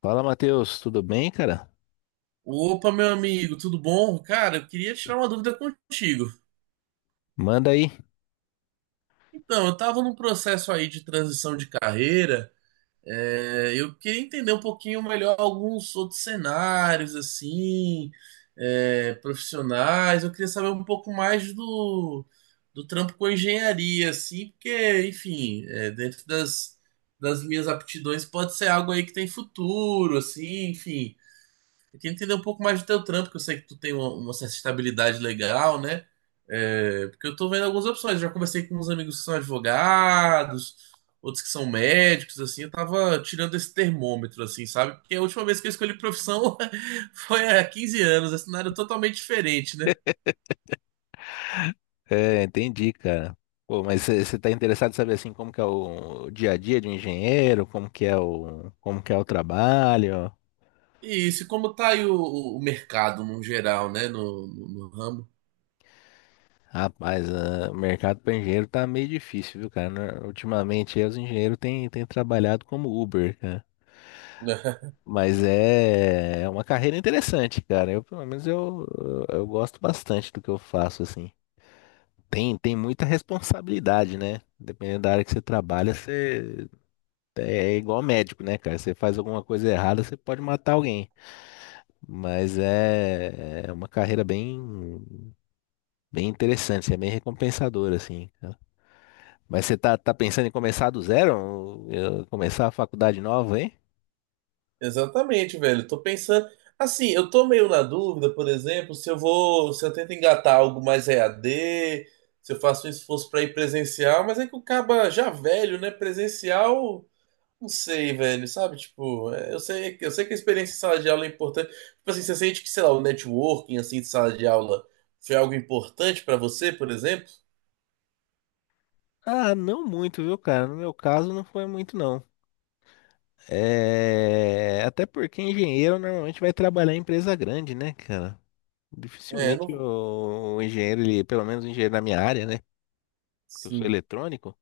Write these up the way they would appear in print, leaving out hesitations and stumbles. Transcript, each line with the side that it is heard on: left: Fala, Matheus, tudo bem, cara?
right: Opa, meu amigo, tudo bom? Cara, eu queria tirar uma dúvida contigo.
left: Manda aí.
right: Então, eu estava num processo aí de transição de carreira. Eu queria entender um pouquinho melhor alguns outros cenários, assim, profissionais. Eu queria saber um pouco mais do trampo com engenharia, assim, porque, enfim, é, dentro das minhas aptidões pode ser algo aí que tem futuro, assim, enfim. Eu queria entender um pouco mais do teu trampo, que eu sei que tu tem uma certa estabilidade legal, né? É, porque eu tô vendo algumas opções. Já conversei com uns amigos que são advogados, outros que são médicos, assim. Eu tava tirando esse termômetro, assim, sabe? Porque a última vez que eu escolhi profissão foi há 15 anos, é um cenário totalmente diferente, né?
left: Entendi, cara. Pô, mas você tá interessado em saber assim como que é o dia a dia de um engenheiro, como que é o trabalho?
right: E isso, e como tá aí o mercado no geral, né? No ramo.
left: Rapaz, o mercado para engenheiro tá meio difícil, viu, cara? Ultimamente aí, os engenheiros têm trabalhado como Uber, cara. Mas é uma carreira interessante, cara. Eu, pelo menos eu, gosto bastante do que eu faço, assim. Tem muita responsabilidade, né? Dependendo da área que você trabalha, você é igual médico, né, cara? Você faz alguma coisa errada, você pode matar alguém. Mas é uma carreira bem interessante, é bem recompensadora, assim. Mas você tá pensando em começar do zero? Começar a faculdade nova, hein?
right: Exatamente, velho. Tô pensando. Assim, eu tô meio na dúvida, por exemplo, se eu tento engatar algo mais EAD, se eu faço um esforço pra ir presencial, mas é que o caba já velho, né? Presencial, não sei, velho, sabe? Tipo, é, eu sei que a experiência em sala de aula é importante. Tipo assim, você sente que, sei lá, o networking, assim, de sala de aula foi algo importante pra você, por exemplo?
left: Ah, não muito, viu, cara? No meu caso, não foi muito, não. É... Até porque engenheiro normalmente vai trabalhar em empresa grande, né, cara?
right: É,
left: Dificilmente
right: não.
left: o engenheiro, ele, pelo menos o engenheiro da minha área, né? Porque eu sou
right: Sim.
left: eletrônico.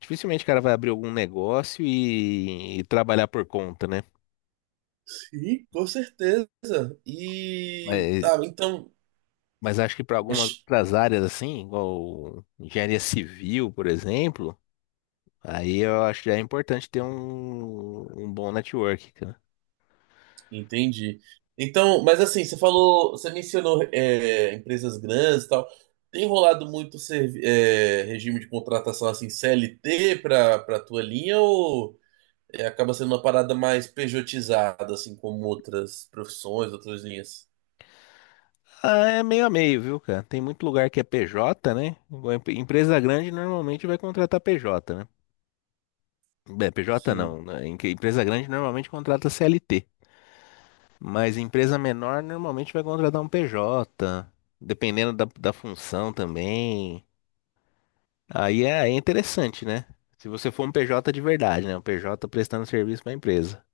left: Dificilmente o cara vai abrir algum negócio e trabalhar por conta, né?
right: Sim, com certeza. E.
left: Mas,
right: Tá, então.
left: mas acho que para algumas outras áreas, assim, igual engenharia civil, por exemplo, aí eu acho que já é importante ter um bom network, cara.
right: Entendi. Então, mas assim, você mencionou empresas grandes e tal. Tem rolado muito regime de contratação assim CLT para tua linha ou é, acaba sendo uma parada mais pejotizada assim como outras profissões, outras linhas?
left: Ah, é meio a meio, viu, cara? Tem muito lugar que é PJ, né? Empresa grande normalmente vai contratar PJ, né? Bem, PJ
right: Sim.
left: não, né? Empresa grande normalmente contrata CLT. Mas empresa menor normalmente vai contratar um PJ, dependendo da função também. Aí é interessante, né? Se você for um PJ de verdade, né? Um PJ prestando serviço para a empresa.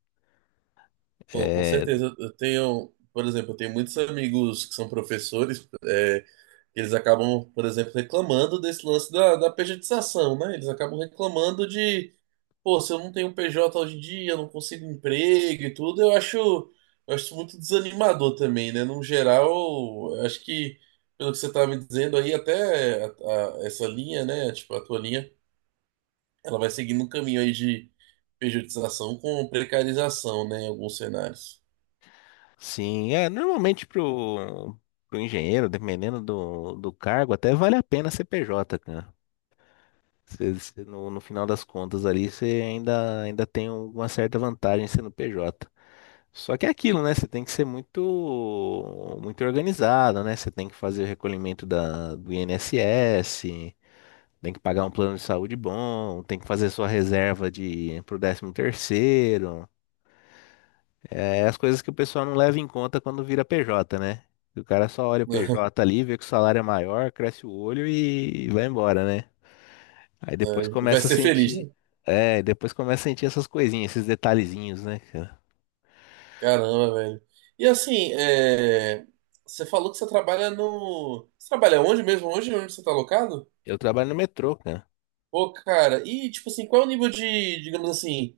right: Pô, com
left: É,
right: certeza. Eu tenho, por exemplo, eu tenho muitos amigos que são professores, é, eles acabam, por exemplo, reclamando desse lance da pejotização, né? Eles acabam reclamando de pô, se eu não tenho PJ hoje em dia, eu não consigo emprego e tudo, eu acho muito desanimador também, né? No geral, eu acho que, pelo que você estava me dizendo aí, essa linha, né? Tipo, a tua linha, ela vai seguindo um caminho aí de pejotização com precarização, né? Em alguns cenários.
left: sim, é normalmente pro engenheiro, dependendo do cargo, até vale a pena ser PJ, cara. Você no final das contas ali, você ainda tem uma certa vantagem sendo PJ. Só que é aquilo, né? Você tem que ser muito organizado, né? Você tem que fazer o recolhimento do INSS, tem que pagar um plano de saúde bom, tem que fazer sua reserva de pro décimo terceiro. É as coisas que o pessoal não leva em conta quando vira PJ, né? O cara só olha o PJ ali, vê que o salário é maior, cresce o olho e vai embora, né? Aí depois
right: É, vai
left: começa a
right: ser feliz,
left: sentir,
right: né?
left: depois começa a sentir essas coisinhas, esses detalhezinhos, né, cara?
right: Caramba, velho. E assim, é, você falou que você trabalha no. Você trabalha onde mesmo? Onde? Onde você está alocado?
left: Eu trabalho no metrô, cara.
right: Pô, cara, e tipo assim, qual é o nível de, digamos assim,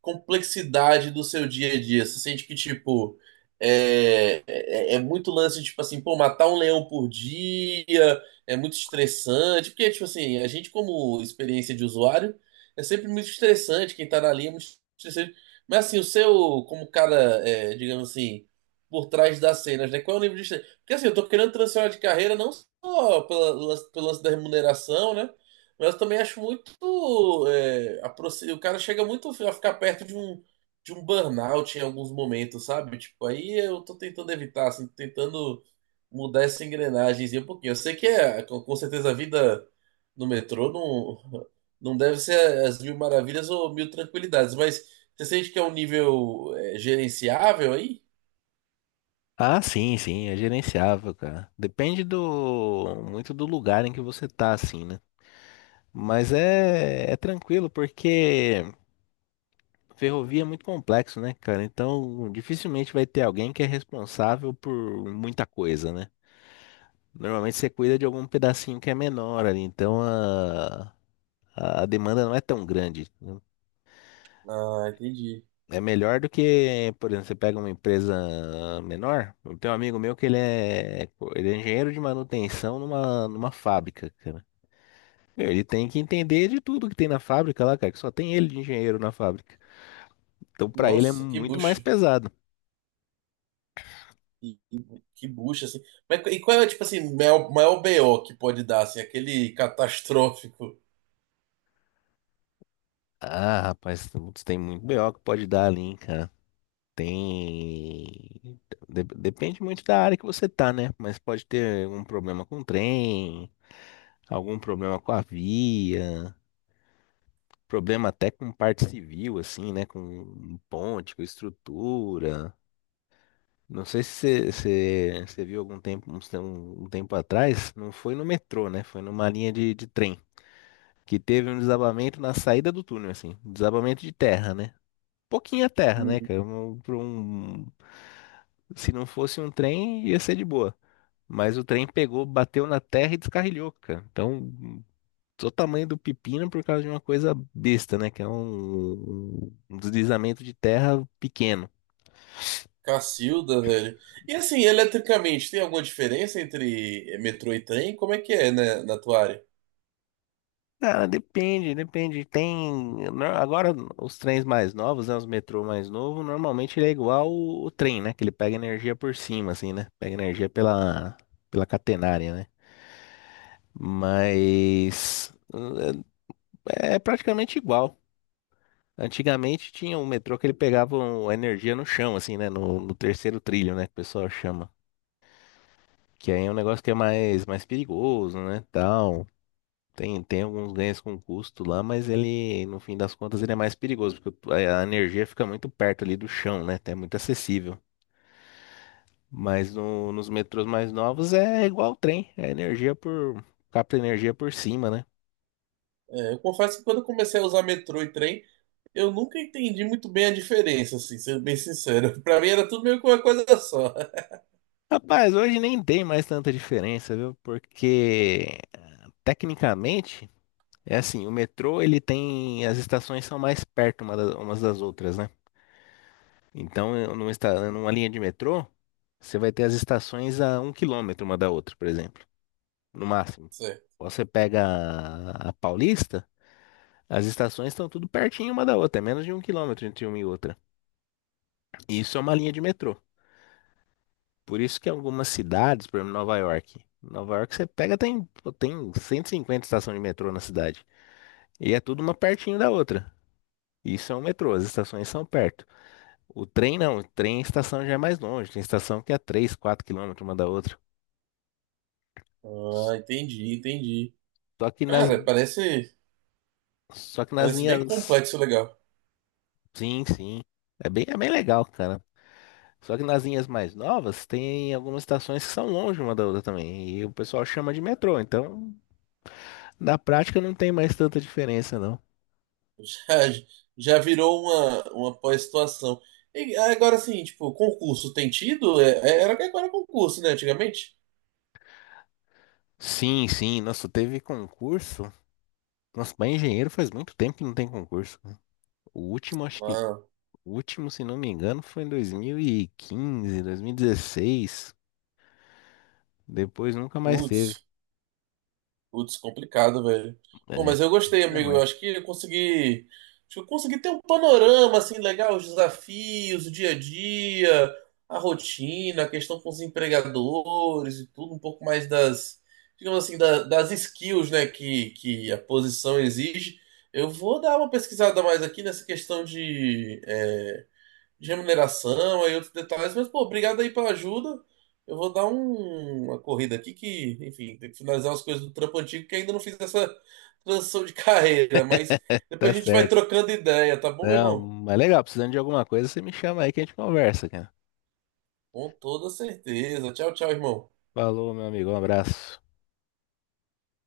right: complexidade do seu dia a dia? Você sente que, tipo, é muito lance, tipo assim, pô, matar um leão por dia é muito estressante, porque, tipo assim, a gente, como experiência de usuário, é sempre muito estressante, quem tá na linha é muito estressante. Mas assim, o seu, como cara, é, digamos assim, por trás das cenas, né? Qual é o nível de estresse? Porque assim, eu tô querendo transicionar de carreira não só pela, pelo lance da remuneração, né? Mas eu também acho muito. O cara chega muito a ficar perto de um burnout em alguns momentos, sabe? Tipo, aí eu tô tentando evitar, assim, tentando mudar essa engrenagemzinha um pouquinho. Eu sei que é, com certeza a vida no metrô não, não deve ser as mil maravilhas ou mil tranquilidades, mas você sente que é um nível é, gerenciável aí?
left: Ah, sim, sim, é gerenciável, cara. Depende do muito do lugar em que você tá, assim, né? Mas é tranquilo, porque ferrovia é muito complexo, né, cara? Então, dificilmente vai ter alguém que é responsável por muita coisa, né? Normalmente você cuida de algum pedacinho que é menor ali, então a demanda não é tão grande.
right: Ah, entendi.
left: É melhor do que, por exemplo, você pega uma empresa menor. Eu tenho um amigo meu que ele é engenheiro de manutenção numa fábrica, cara. Meu, ele tem que entender de tudo que tem na fábrica lá, cara, que só tem ele de engenheiro na fábrica. Então, pra ele é
right: Nossa, que
left: muito mais
right: bucha.
left: pesado.
right: E, e que bucha, assim. Mas, e qual é, tipo assim, maior BO que pode dar, assim, aquele catastrófico.
left: Ah, rapaz, putz, tem muito BO que pode dar ali, hein, cara. Tem. Depende muito da área que você tá, né? Mas pode ter um problema com o trem, algum problema com a via. Problema até com parte civil, assim, né? Com ponte, com estrutura. Não sei se viu algum tempo, tempo atrás, não foi no metrô, né? Foi numa linha de trem, que teve um desabamento na saída do túnel, assim, desabamento de terra, né? Pouquinha terra, né,
right: Uhum.
left: cara? Se não fosse um trem, ia ser de boa. Mas o trem pegou, bateu na terra e descarrilhou, cara. Então, o tamanho do pepino por causa de uma coisa besta, né? Que é um deslizamento de terra pequeno.
right: Cacilda, velho. E assim, eletricamente, tem alguma diferença entre metrô e trem? Como é que é, né, na tua área?
left: Cara, depende. Tem. Agora, os trens mais novos, né? Os metrô mais novo, normalmente ele é igual o trem, né? Que ele pega energia por cima, assim, né? Pega energia pela catenária, né? Mas. eh, É praticamente igual. Antigamente tinha um metrô que ele pegava energia no chão, assim, né? No terceiro trilho, né? Que o pessoal chama. Que aí é um negócio que é mais perigoso, né? Tal. Tem alguns ganhos com custo lá, mas ele, no fim das contas, ele é mais perigoso, porque a energia fica muito perto ali do chão, né? É muito acessível. Mas nos metrôs mais novos é igual o trem, é energia capta energia por cima, né?
right: É, eu confesso que quando eu comecei a usar metrô e trem, eu nunca entendi muito bem a diferença, assim, sendo bem sincero. Pra mim era tudo meio que uma coisa só.
left: Rapaz, hoje nem tem mais tanta diferença, viu? Porque tecnicamente é assim, o metrô ele tem as estações são mais perto umas das outras, né? Então, numa linha de metrô, você vai ter as estações a um quilômetro uma da outra, por exemplo, no máximo.
right: Certo.
left: Você pega a Paulista, as estações estão tudo pertinho uma da outra, é menos de um quilômetro entre uma e outra. E isso é uma linha de metrô. Por isso que algumas cidades, por exemplo, Nova York. Nova York você pega, tem, pô, tem 150 estações de metrô na cidade. E é tudo uma pertinho da outra. Isso é um metrô, as estações são perto. O trem não, o trem a estação já é mais longe, tem estação que é 3, 4 quilômetros uma da outra.
right: Ah, entendi.
left: Só que nas,
right: Cara,
left: só que nas
right: parece bem
left: linhas.
right: complexo, e legal.
left: Sim, sim. É bem legal, cara. Só que nas linhas mais novas, tem algumas estações que são longe uma da outra também. E o pessoal chama de metrô. Então, na prática, não tem mais tanta diferença, não.
right: Já, já virou uma pós-situação. E agora sim, tipo, concurso tem tido? Era que agora é concurso, né? Antigamente?
left: Sim, sim. Nossa, teve concurso. Nossa, para engenheiro faz muito tempo que não tem concurso. O último, acho que.
right: Ah,
left: O último, se não me engano, foi em dois dois mil mil e quinze dois mil e 2016. Depois nunca mais teve.
right: putz. Putz, complicado, velho. Pô,
left: É.
right: mas eu gostei,
left: Não,
right: amigo.
left: mas
right: Eu acho que eu consegui. Acho que eu consegui ter um panorama assim legal, os desafios, o dia a dia, a rotina, a questão com os empregadores e tudo, um pouco mais das, digamos assim, das skills, né, que a posição exige. Eu vou dar uma pesquisada mais aqui nessa questão de, é, de remuneração, aí outros detalhes, mas, pô, obrigado aí pela ajuda. Eu vou dar uma corrida aqui que, enfim, tem que finalizar as coisas do trampo antigo que ainda não fiz essa transição de carreira, mas
left: tá
right: depois a gente vai
left: certo.
right: trocando ideia, tá bom, meu
left: Não,
right: irmão?
left: mas legal, precisando de alguma coisa, você me chama aí que a gente conversa, cara.
right: Com toda certeza. Tchau, tchau, irmão.
left: Falou, meu amigo, um abraço.